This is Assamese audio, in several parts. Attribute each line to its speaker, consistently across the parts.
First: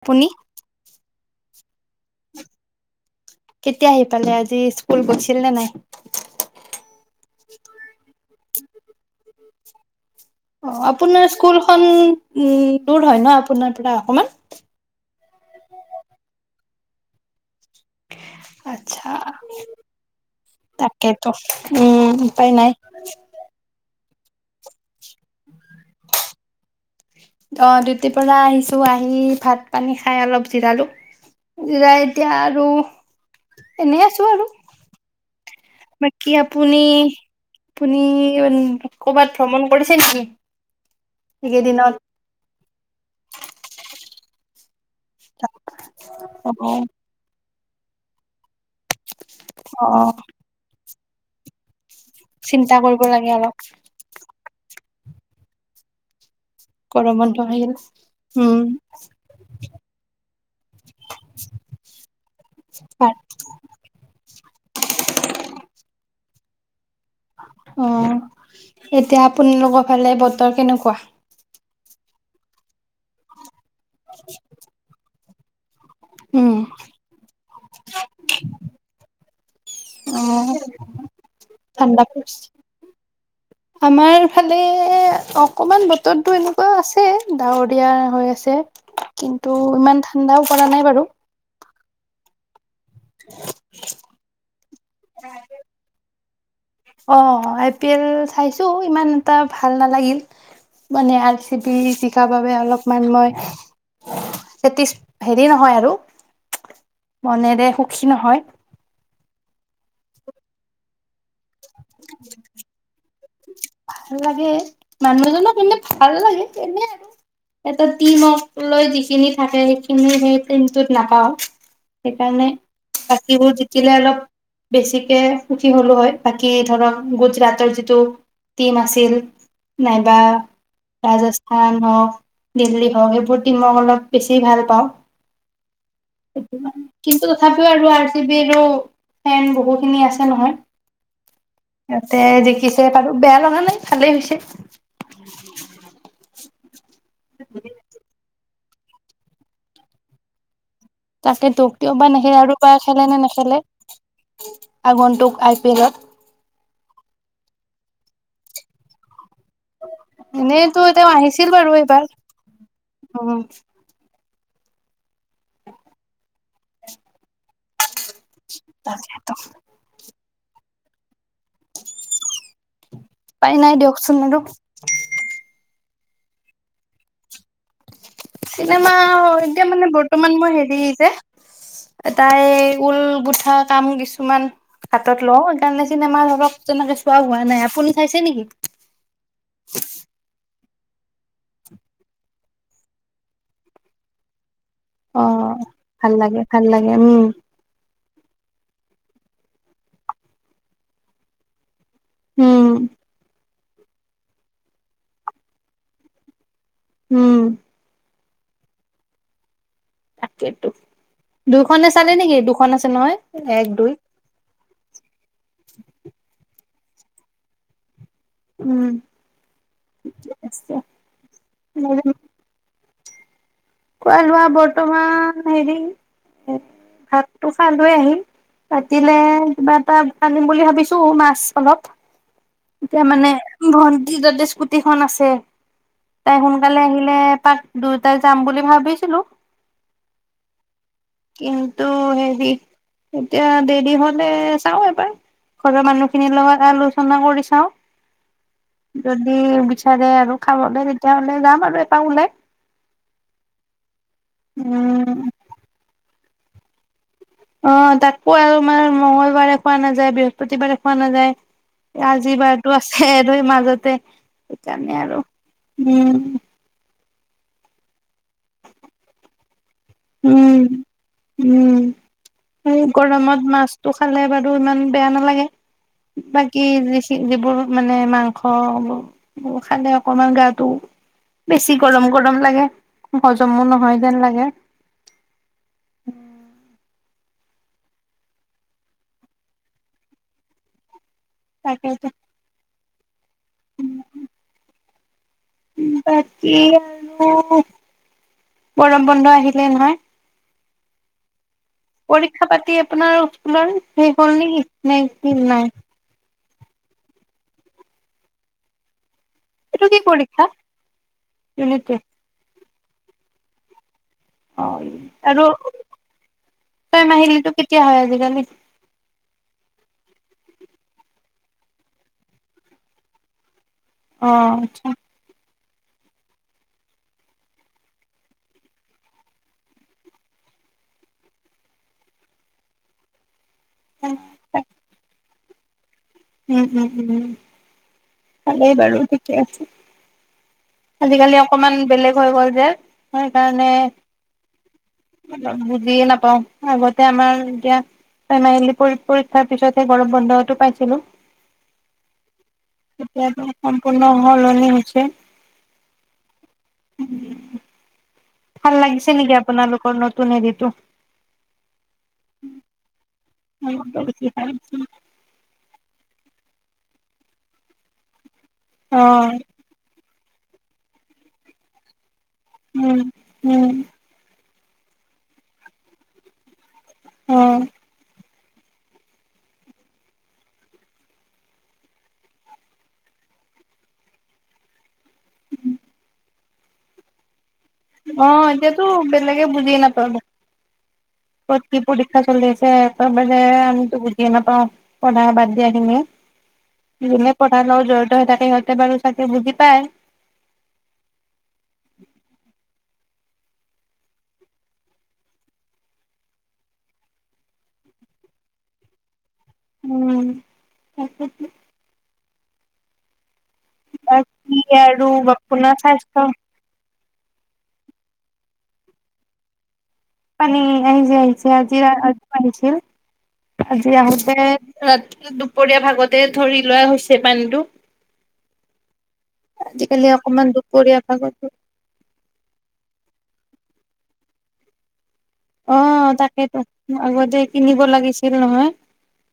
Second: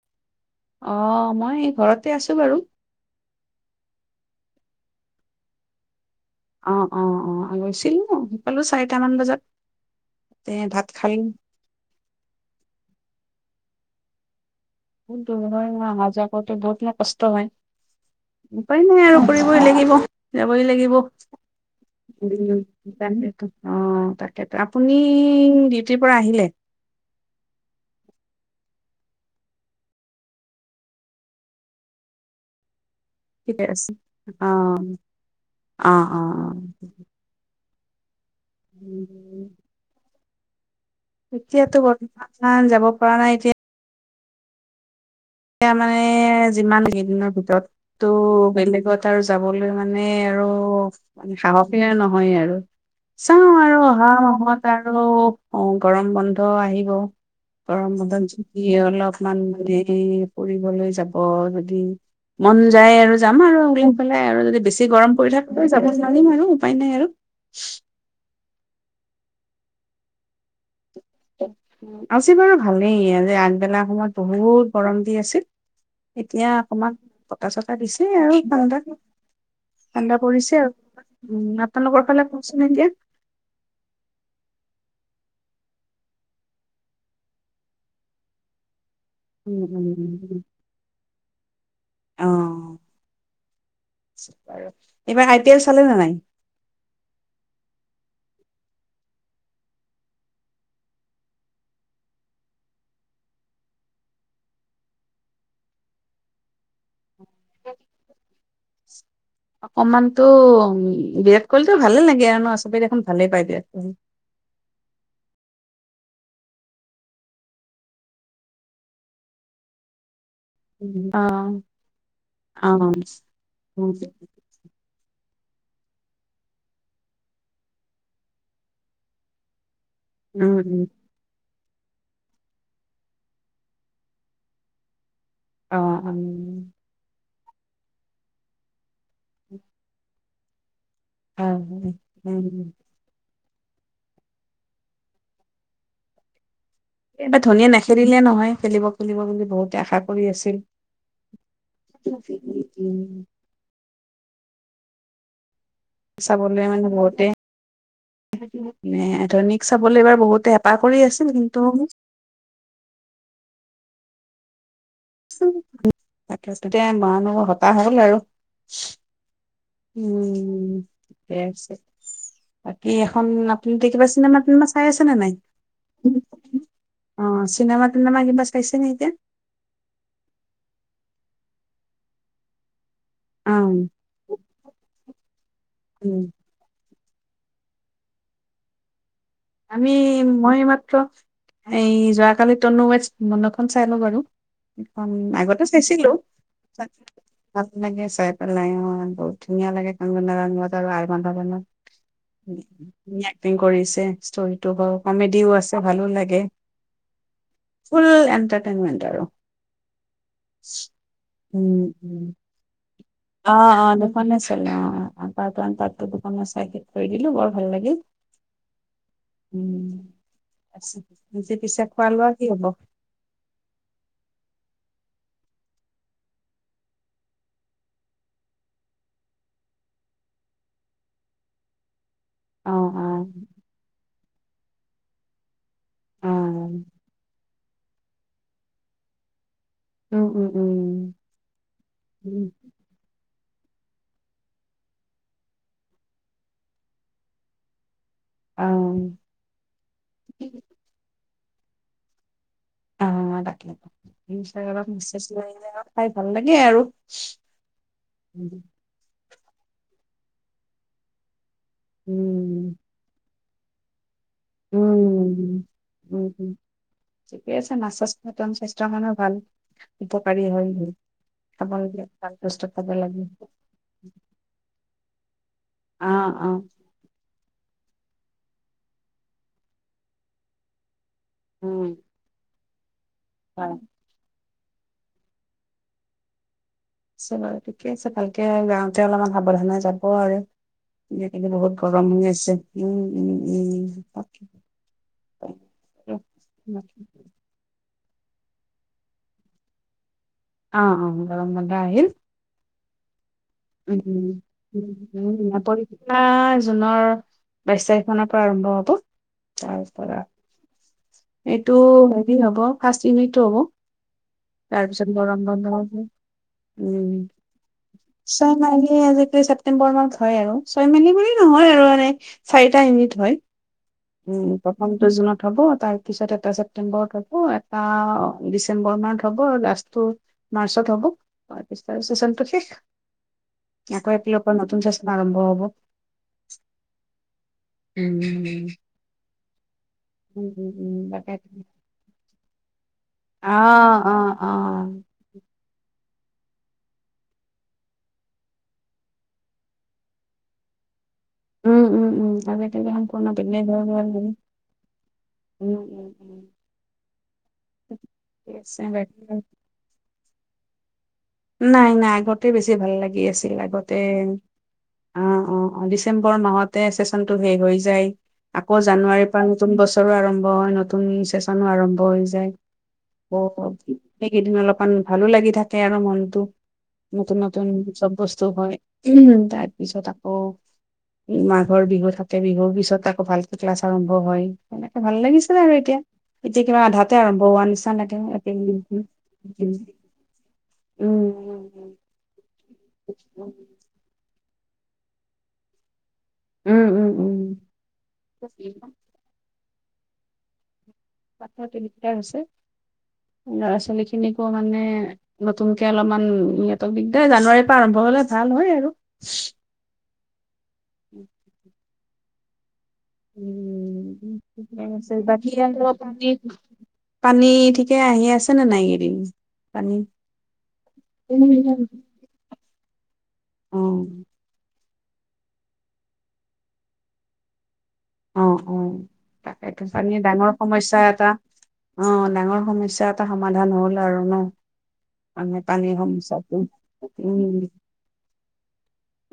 Speaker 1: আপুনি
Speaker 2: অ', মই ঘৰতে আছো বাৰু।
Speaker 1: কালি আজি স্কুল গৈছিল নে নাই?
Speaker 2: অ', অ', অ', গৈছিলো আহি পালো চাৰিটামান বজাত। এ
Speaker 1: অ',
Speaker 2: ভাত খালো।
Speaker 1: আপোনাৰ স্কুলখন উম, দূৰ হয় ন' আপোনাৰ পৰা অকমান।
Speaker 2: বহুত দূৰ হয় মই অহা যোৱা কৰোতে বহুত মানে কষ্ট হয়। উম, উপায় নাই
Speaker 1: আচ্ছা
Speaker 2: আৰু কৰিবই লাগিব যাবই লাগিব অ'।
Speaker 1: তাকেতো উম উপায় নাই
Speaker 2: তাকেটো আপুনি ডিউটিৰ পৰা আহিলে?
Speaker 1: অহ, ডিউটিৰ পৰা আহিছো আহি ভাত পানী খাই অলপ জিৰালো জিৰাই এতিয়া আৰু
Speaker 2: ঠিকে আছে
Speaker 1: এনে আছো আৰু
Speaker 2: অঅ
Speaker 1: বাকী আপুনি আপুনি কৰ'বাত ভ্ৰমণ কৰিছে নেকি
Speaker 2: এতিয়াতো
Speaker 1: এইকেইদিনত?
Speaker 2: গৰম গৰম পৰা এতিয়া মানে
Speaker 1: অ
Speaker 2: যিমান কেইদিনৰ ভিতৰত টো বেলেগ ত আৰু যাবলৈ
Speaker 1: অ
Speaker 2: মানে আৰু সাহস সাহসেই নহয় আৰু
Speaker 1: চিন্তা কৰিব লাগে
Speaker 2: চাওঁ
Speaker 1: অলপ
Speaker 2: আৰু অহা মাহত আৰু অ গৰম বন্ধ আহিব
Speaker 1: গৰম বন্ধ আহিল উম
Speaker 2: অলপ মান ফুৰিবলৈ যাব যদি মন যায় আৰু
Speaker 1: অ
Speaker 2: যাম আৰু উলাই পেলাই আৰু যদি বেছি গৰম পৰি থাকে যাব জালিম আৰু উপায় নাই আৰু
Speaker 1: অ এতিয়া আপোনালোকৰ ফালে বতৰ কেনেকুৱা
Speaker 2: আছে বাৰু ভালেই যে আগবেলা সময়ত বহুত গৰম দি আছিল এতিয়া
Speaker 1: উম,
Speaker 2: অকমান বতা চতা দিছে আৰু ভালদৰে
Speaker 1: অ
Speaker 2: উম আপোনালোকৰ
Speaker 1: ঠাণ্ডা
Speaker 2: ফালে কওকচোন এতিয়া
Speaker 1: পৰিছে আমাৰ ফালে অকমান বতৰটো এনেকুৱাও আছে ডাৱৰ দিয়া হৈ আছে কিন্তু
Speaker 2: উম
Speaker 1: ইমান ঠাণ্ডাও পৰা নাই বাৰু
Speaker 2: আহ
Speaker 1: হয়
Speaker 2: এইবাৰ আই পি এল চালে নে নাই
Speaker 1: অ আই পি এল চাইছো ইমান এটা ভাল নালাগিল মানে আৰ চি বি জিকাৰ বাবে অলপমান মই হেটিছ হেৰি নহয় আৰু মনেৰে সুখী নহয়
Speaker 2: অকমান তো উ কৰিতো ভালেই লাগে আৰু ন চবেই দেখোন ভালেই পাই দিয়া
Speaker 1: ভাল লাগে মানুহজনক মানে ভাল লাগে এনেই এটা টিমক লৈ যিখিনি থাকে সেইখিনি সেই টিমটোত
Speaker 2: অ
Speaker 1: নাপাওঁ সেইকাৰণে
Speaker 2: অ
Speaker 1: বাকিবোৰ জিকিলে
Speaker 2: উম
Speaker 1: আৰু বেছি সুখী হলো হয় বাকী ধৰক গুজৰাটৰ যিটো টিম আছিল নাইবা
Speaker 2: উম
Speaker 1: ৰাজস্থ খান হওক দিল্লী হওক এইবোৰ টিমক অলপ বেছি ভাল পাওঁ
Speaker 2: অ
Speaker 1: কি তথাপিও আৰু আৰ জি বি ৰো ফেন বহুখিনি আছে নহয়
Speaker 2: অ
Speaker 1: সিহঁতে জিকিছে বাৰো বেয়া লগা নাই ভালেই হৈছে
Speaker 2: এইবাৰ ধনীয়ে নেখেলিলে নহয় খেলিব খেলিব বুলি বহুতে আশা কৰি আছিল
Speaker 1: তাকে টকিঅ' বা নেখে আৰু বাৰ খেলে বা
Speaker 2: উম,
Speaker 1: নেখেলে আগনন্তুুক আই পি এল ত
Speaker 2: এছা বলে মানে বলতে ধনীক চাবলৈ এইবাৰ বহুতে
Speaker 1: এনেইতো
Speaker 2: হেপাহ কৰি আছিল কিন্তু
Speaker 1: অ
Speaker 2: তাক তেতিয়া মানুহ হতাশ হ'ল আৰু
Speaker 1: তাকেটো
Speaker 2: উম হৈ আছে কি এখন
Speaker 1: উপাই
Speaker 2: আপুনি
Speaker 1: নাই
Speaker 2: কিবা
Speaker 1: দিয়কচোন আৰু
Speaker 2: চিনেমা তিনেমা চাই আছে নে নাই উম
Speaker 1: চিনেমা এতিয়া মানে বৰ্তমান মই হেৰি আহিছে তাই কুল
Speaker 2: অ
Speaker 1: গুঠা কাম কিছুমান হাতত লওঁ সেইকাৰণে
Speaker 2: উম
Speaker 1: চিনেমা ধৰক যেনেকে খোৱা হোৱা নাই আপুনি চাইছে নেকি
Speaker 2: আমি মই মাত এই যোৱাকালি টনু ৱে মডখন চাই লওঁ বাৰু খন
Speaker 1: অ
Speaker 2: আগতে চাইছিলো
Speaker 1: ভাল লাগে ভাল লাগে উম
Speaker 2: ভাল লাগে অ বহত ধুনীয়া লাগে ক আৰু বন্ বন্ উম কি কৰিছে ষ্টৰিটো বাৰু কমেডিও আছে ভালো লাগে
Speaker 1: উম
Speaker 2: ফুল এ এণ্টাটেইনমেণ্ট আৰু
Speaker 1: তাকে
Speaker 2: উম
Speaker 1: দুইখনে চালে
Speaker 2: উম
Speaker 1: নেকি দুখন আছে নহয়
Speaker 2: অ
Speaker 1: এক
Speaker 2: অ
Speaker 1: দুই
Speaker 2: দুখন আছিল অ পাৰ্ট ৱান পাৰ্চ টো দুখন আছিল চাই শেষ কৰি দিলো বৰ ভাল লাগিল
Speaker 1: উম আছে।
Speaker 2: উম পিছে খোৱা লোৱা কি হব
Speaker 1: খোৱা লোৱা বৰ্তমান হেৰি ভাতটো খাই লৈ আহিম ৰাতিলে কিবা এটা আনিম বুলি ভাবিছো মাছ অলপ
Speaker 2: অ
Speaker 1: এতিয়া
Speaker 2: অ
Speaker 1: মানে ভন্টি যাতে স্কুটিখন আছে তাই সোনকালে
Speaker 2: উম,
Speaker 1: আহিলে পাক দুয়োটাই যাম বুলি ভাবেছিলো
Speaker 2: উম উম উম উ
Speaker 1: ক ত হেৰি এতিয়া দেৰি হলে চাওঁ এবাৰ ঘৰৰ মানুহখিনিৰ লগত আলোচনা কৰি চাওঁ
Speaker 2: অ',
Speaker 1: যদি বিচাৰে আৰু খাবলৈ তেতিয়াাহলে যাম আৰু এপাক ওলাই
Speaker 2: ইনছট্ৰাগ্ৰামত
Speaker 1: উম
Speaker 2: মেচেজ কৰিলে ভাল লাগে আৰু
Speaker 1: অ তাকো
Speaker 2: উম,
Speaker 1: আৰু আমাৰ মঙল বাৰে খোৱা নাযায় বৃহস্পতিবাৰে খোৱা নাযায় আজি বাৰতো
Speaker 2: উম।
Speaker 1: আছে দুই মাজতে সেইকাৰে আৰু উম
Speaker 2: ঠিকেই আছে নাচ চাচ স্বাস্থ্যৰ মেও ভাল উপকাৰী
Speaker 1: উম
Speaker 2: হয় খাব
Speaker 1: উম
Speaker 2: লাগে ভাল বস্তু
Speaker 1: এই
Speaker 2: খাব লাগে।
Speaker 1: গৰমত মাছতটো খালে বাৰু ইমান বেয়া নালাগে
Speaker 2: অ', অ',
Speaker 1: বাকী যিবোৰ মানে মাংস খালে অকমান গাটো বেছি
Speaker 2: উম,
Speaker 1: গৰম গৰম লাগে হজমো
Speaker 2: হয়।
Speaker 1: নহয় যেন লাগে উম
Speaker 2: আহিছো বাৰুঠিকে আছে ভালকে গাওঁতে অলপমান সাৱধানে যাব আৰু এই কেইদিনবহুত
Speaker 1: তাকেটো
Speaker 2: গৰম হৈ আছে উ উ উ
Speaker 1: উ বাকী আৰু গৰম বন্ধ আহিলে নহয়
Speaker 2: অ অ গৰম আহিল।
Speaker 1: পৰীক্ষা পাতিয়ে আপোনাৰ তোমাৰ শেষ হল ন ন কি
Speaker 2: উম,
Speaker 1: নাই
Speaker 2: পৰীক্ষা জুনৰ বাইশ তাৰিখমানৰ পৰা আৰম্ভ হব তাৰ
Speaker 1: এইটো কি
Speaker 2: পৰা
Speaker 1: পৰীক্ষা
Speaker 2: এইটো
Speaker 1: ইউনিট টেষ্ট
Speaker 2: হেৰি হব ফাৰ্ষ্ট ইউনিটটো হ'ব
Speaker 1: অ
Speaker 2: তাৰপিছত গৰম
Speaker 1: আৰু
Speaker 2: বন্ধ হ'ব
Speaker 1: তই
Speaker 2: উম,
Speaker 1: মাহিলীটো কেতিয়া হয় আ
Speaker 2: ছয় মাইি আজিকালি ছেপটেম্বৰ মাহত হয় আৰু ছয় মেলি বুলি নহয় আৰু মানে চাৰিটা ইউনিট হয়
Speaker 1: অ
Speaker 2: উম
Speaker 1: আচ্ছা
Speaker 2: প্ৰথম জুনত হব তাৰপিছত এটা ছেপ্তেম্বৰত হ'ব এটা ডিচেম্বৰ মাহত হ'ব লাষ্টটো মাৰ্চত হ'ব তাৰপিছত চেচনটো শেষ আকৌ আপিলৰ পৰা নতুন চেচন আৰম্ভ হব হব
Speaker 1: উম উম উম উম ভালেই
Speaker 2: উম,
Speaker 1: বাৰু ঠিকে আছে
Speaker 2: উম, উম, উম,
Speaker 1: আজিকালি
Speaker 2: তাকে
Speaker 1: অকমান বেলেগ হৈ গ'ল যে‌
Speaker 2: অ অ অ
Speaker 1: যিয়ে নাপাঁও আগতে আমাৰ এতিয়া ফেনেল পৰীক্ষাৰ পিছতহে গৰম বন্ধটো পাইছিলো
Speaker 2: উম উম উম তে
Speaker 1: এতিয়াতো সম্পূৰ্ণ সলনি হৈছে
Speaker 2: উম, উম, উম। ঠিকে
Speaker 1: ভাল
Speaker 2: আছে
Speaker 1: লাগিছে
Speaker 2: বাকী
Speaker 1: নেকি আপোনালোকৰ নতুন ত নে দি তো
Speaker 2: নাই নাই আগতে বেছি ভাল লাগি আছে অআগতে ডিচেম্বৰ ৰ মাহতে চেচনটো শেষ হৈ যায় আকৌ
Speaker 1: অ
Speaker 2: জানুৱাৰীৰ পৰা নতুন বছৰো আৰম্ভ নতুন চেচনো আৰম্ভ
Speaker 1: উম উম
Speaker 2: সেইকেইদিন অলপ অকমান ভালো লাগি থাকে আৰু মন দু নতুন
Speaker 1: অ
Speaker 2: নতুন চব বস্তু হয় উ তাৰ পিছত আকৌ মাঘৰ বিহু থাকে বিহুৰ পিছত আকৌ ভালকে ক্লাছ আৰম্ভ হয় সনেকে ভাল লাগিছিল নে আৰু এতিয়া এতিয়া কিবা আধাতে আৰম্ভ হান
Speaker 1: অ
Speaker 2: চানতে
Speaker 1: এতিয়াতো বেলেগে বুজি নাপাব
Speaker 2: এ
Speaker 1: ক'ত কি পৰীক্ষা চলি আছে ত বুজিছ নাপাওঁ পঢ়া বাদ দিয়া খিনি
Speaker 2: উম উম
Speaker 1: যোনে
Speaker 2: উম
Speaker 1: পঢ়াৰ লগও জড়িত হৈ থাকে সিহঁতে বাৰু চাগে বুজি পায়
Speaker 2: পাথৰ তিনিটা আছে। ল'ৰা ছোৱালী খিনিকো মানে নতুনকে অলপমান সিহঁতক দিগদাৰ জানুৱাৰীৰ পৰা আৰম্ভ হলে ভাল হয় আৰু।
Speaker 1: উম [unintelligible]
Speaker 2: উম
Speaker 1: বাকী
Speaker 2: ঠিকে
Speaker 1: আৰু
Speaker 2: আছে। বাকী
Speaker 1: আপোনা
Speaker 2: আৰু
Speaker 1: স্বাস্থ্য।
Speaker 2: পানী পানী ঠিকে আহি আছে নে নাই এই কেইদিন।
Speaker 1: পানী আহি যে আহিছে আজি আজি আহিছিল আজি
Speaker 2: অ
Speaker 1: আহোঁতে ৰা দুপৰীয়া ভাগতে ধৰি লোৱা হৈছে পানীটো
Speaker 2: অ অ তাকেইটো
Speaker 1: আজিকালি
Speaker 2: পানীৰ
Speaker 1: অকমান
Speaker 2: ডাঙৰ
Speaker 1: দুপৰীয়া
Speaker 2: সমস্যা এটা
Speaker 1: ভাগতো
Speaker 2: অ ডাঙৰ সমস্যা এটা সমাধান হ'ল আৰু ন। মানে
Speaker 1: অ
Speaker 2: পানীৰ সমস্যাটো।
Speaker 1: তাকেইেতো আগতে
Speaker 2: উম,
Speaker 1: কিনিব লাগিছিল নহয়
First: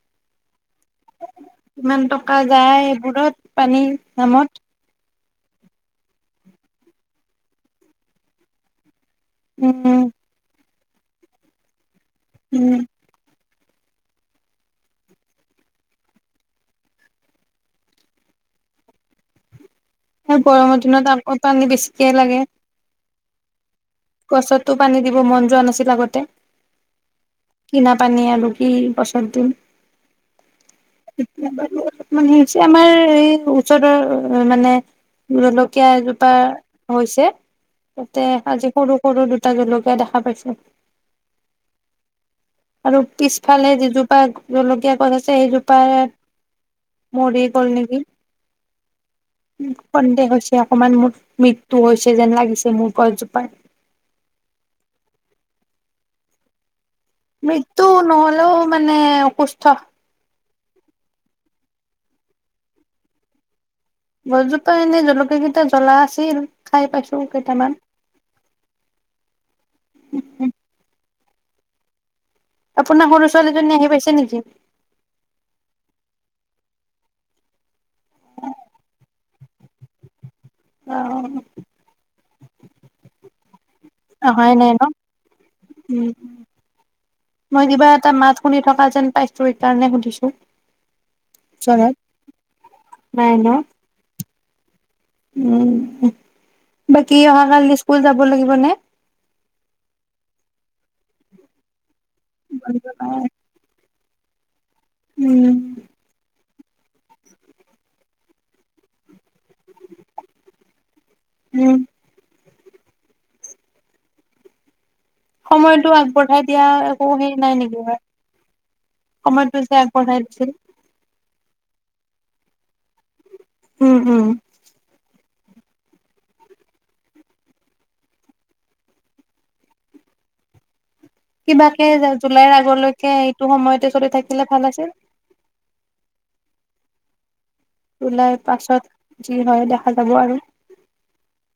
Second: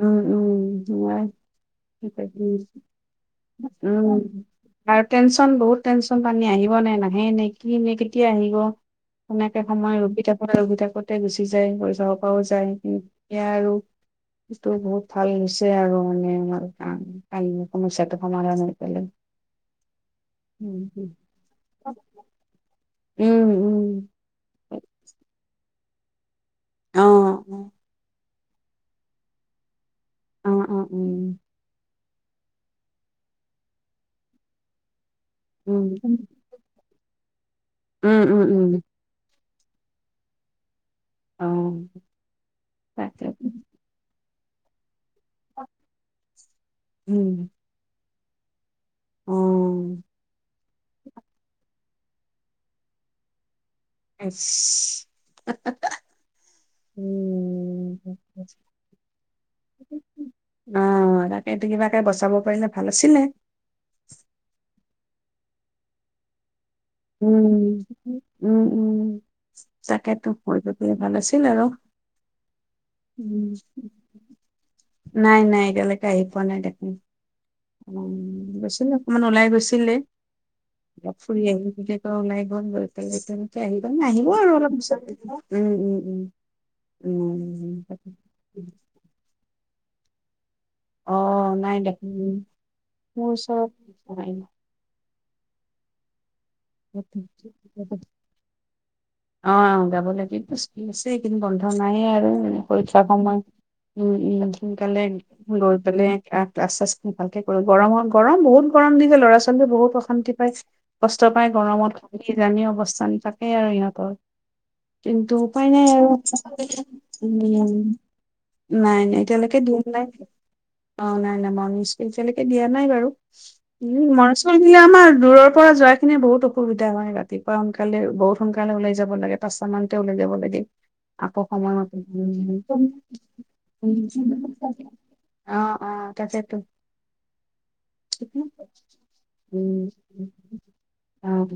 Speaker 2: উম, উম, উম।
Speaker 1: কিমান টকা যায় সেইবোৰত। পানীৰ নামত।
Speaker 2: আৰু টেনচন বহুত টেনচন পানী আহিব নে নাহে নে কি নে কেতিয়া আহিব। হেনেকে সময়
Speaker 1: উম
Speaker 2: ৰখি থাকোঁতে ৰখি থাকোঁতে। আগতে গুচি যায় হৈ যাওক [unintelligible] যায়
Speaker 1: উম
Speaker 2: কি। এয়া আৰু সেইটো বহুত ভাল হৈছে আৰু মানে আমাৰ সমস্যাটো। সমাধান কৈলে
Speaker 1: সেই গৰমৰ দিনত আকৌ পানী বেছিকে লাগে
Speaker 2: উম উম
Speaker 1: গছতো পানী দিব মন যোৱা নাছিলি। আগতে
Speaker 2: অ', অ'।
Speaker 1: কিনা পানী আলু এই বছৰটো
Speaker 2: অ', অ', উম,
Speaker 1: [unintelligible] মানেহে হৈছে আমাৰ এই ওচৰৰ মানে জলকীয়া
Speaker 2: উম,
Speaker 1: এজোপা হৈছে
Speaker 2: উম উম উম
Speaker 1: সৰো দুটা জলকীয়া দেখা পাইছে।
Speaker 2: অ',
Speaker 1: আৰু
Speaker 2: তাকে
Speaker 1: পিছফালে যিজোপা জলকীয়া ক'ত আছে। সেই জোপা
Speaker 2: উম,
Speaker 1: মৰি গল নেকি।
Speaker 2: অ',
Speaker 1: সন্দেহ হৈছে অকমান মোৰ মৃত্যু তো হৈছে যেন লাগিছে মোৰ গছজোপাত
Speaker 2: আচ
Speaker 1: মৃত্যু নহলেও মানে অসুস্থ
Speaker 2: আহ তাকেটো কিবাকে বচাব পাৰিলে ভাল আছিলে
Speaker 1: গছজোপা এনেই জলকীয়া কেইটা জ্বলা আছিল খাই পাইছো
Speaker 2: উম
Speaker 1: কেইটামান
Speaker 2: উম উম তাকে তো হৈ গলে ভাল আছিল আৰু
Speaker 1: আপোনাৰ সৰু
Speaker 2: উম,
Speaker 1: ছোৱালীজনী আহি পাইছে নেকি?
Speaker 2: নাই নাই এতিয়ালৈকে আহি পোৱা নাই দেখোন উ গৈছিলে অকমান ওলাই গৈ ছিলে
Speaker 1: অ
Speaker 2: ফুৰি আহিলোঁ এজোপাও নাই [unintelligible] [unintelligible] নে আহিব আৰু
Speaker 1: অহাই
Speaker 2: অলপ
Speaker 1: নাই ন
Speaker 2: পিছত। উম উম উম
Speaker 1: মই
Speaker 2: উম,
Speaker 1: কিবা এটা মাত
Speaker 2: তাকে।
Speaker 1: শুনি থকা যেন পাইছো কাৰণে সুধিছো
Speaker 2: অ নাই
Speaker 1: জনাত
Speaker 2: দেখোন মোৰ
Speaker 1: নাই ন
Speaker 2: ওচৰত
Speaker 1: উম বাকী অহাকালি স্কুল যাব লাগিব নে
Speaker 2: অ গাবলৈ কে ছে কিন্তু বন্ধ ন নাইয়ে আৰু পৰীক্ষা সময় উম উম সোনকালে
Speaker 1: উম
Speaker 2: লৈ পেলাই ক্লাছ চাছবোৰ ভালকে কৰি গৰমৰ গৰম বহুত গৰম দিছে ল'ৰা ছোৱালীয়েও বহুত অশান্তি পাইছে পাই
Speaker 1: উম
Speaker 2: গৰমত কিজানি অৱস্থান থাকেই আৰু ইহঁতৰ কিন্তু উপায় নাই
Speaker 1: সময়টো আগবঢ়াই দিয়া একো
Speaker 2: আৰু।
Speaker 1: হেৰি নাই নেকি
Speaker 2: নাই নাই
Speaker 1: সময়টো
Speaker 2: এতিয়ালৈকে
Speaker 1: যে
Speaker 2: দিম নাই
Speaker 1: আগবঢ়াই দিছিল
Speaker 2: অ নাই এমাউন্ট স্কীল এতিলৈকে দিয়া নাই বাৰু উম মৰাচল আমাৰ দূৰৰ পৰা যায় লে বহুত অসুবিধা হয় ৰাতিপুৱা সোনকালে বহুত সোনকালে ওলাই যাব লাগে, পাঁচটা মানতে ওলাই যাব লাগে। আকৌ
Speaker 1: কিবাকে
Speaker 2: সময়মতে,
Speaker 1: জুলাইৰ আগলৈকে এইটো সময়তে চলি থাকিলে ভাল আছিল
Speaker 2: অ অ তাকে তো
Speaker 1: ওলাই পাছত যি হয় দেখা যাব আৰু
Speaker 2: অম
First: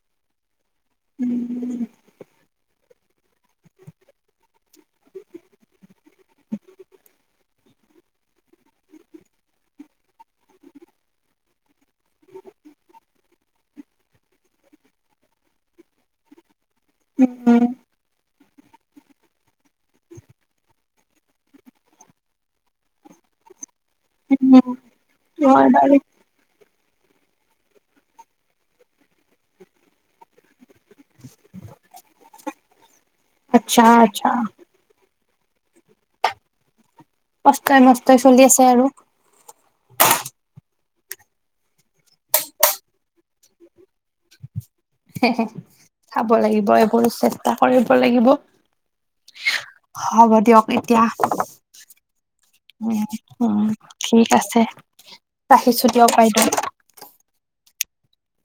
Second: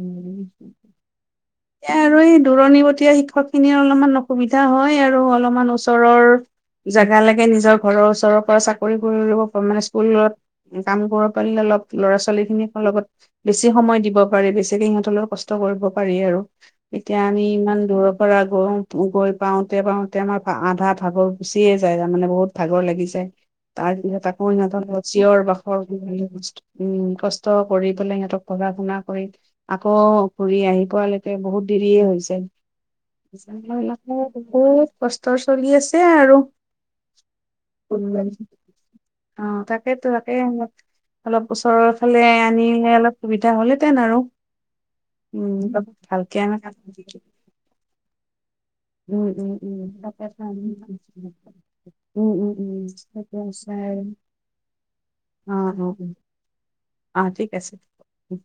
Speaker 2: এ আৰু এই দূৰণি ব এতিয়া শিক্ষক খিনিৰ অলপমান অসুবিধা হয় আৰু অলপমান ওচৰৰ জেগালেকে নিজৰ ঘৰৰ ওচৰৰ পৰা চাকৰি কৰিব মানে স্কুলত কাম কৰিব পাৰিলে অলপ ল'ৰা ছোৱালী খিনিক লগত বেছি সময় দিব পাৰি বেছিকে সিহঁতৰ কষ্ট কৰিব পাৰি আৰু [unintelligible] এতিয়া আমি
Speaker 1: উম
Speaker 2: ইমান দূৰৰ পৰা আগ গ গৈ পাওঁতে পাওঁ তে আমাৰ আধা ভাগৰ গুচিয়ে যায় তাৰ মানে বহুত ভাগৰ লাগি যায় তাৰ পিছত আকৌ
Speaker 1: উম
Speaker 2: সিহঁতক চিঞৰ
Speaker 1: হয়
Speaker 2: বাখৰ
Speaker 1: বাৰু
Speaker 2: বস্তু উম কষ্ট কৰি পেলাই সিহঁতক পঢ়া শুনা কৰি আকৌ ঘুৰি আহিব বহুত দেৰিয়ে হৈছে
Speaker 1: আচ্ছা আচ্ছা
Speaker 2: বহুত ক উ্তৰ চলি আছে আৰু
Speaker 1: কষ্টই মষ্টই চলি আছে আৰু
Speaker 2: অ তাকেইতো তাকে অলপ ওচৰৰ ফালে আনিলে অলপ সুবিধা হ'লহেতেন আৰু উম
Speaker 1: চাব
Speaker 2: ভালকে আমি
Speaker 1: লাগিব এইবোৰ চেষ্টা কৰিব লাগিব।
Speaker 2: উ', উম', উ- উ -উ অ
Speaker 1: হ'ব দিয়ক এতিয়া
Speaker 2: ',
Speaker 1: উম উম ঠিক আছে
Speaker 2: উ
Speaker 1: ৰাখিছো
Speaker 2: -উ
Speaker 1: দিয়ক বাইদেউ
Speaker 2: অ', ঠিক আছে। উ',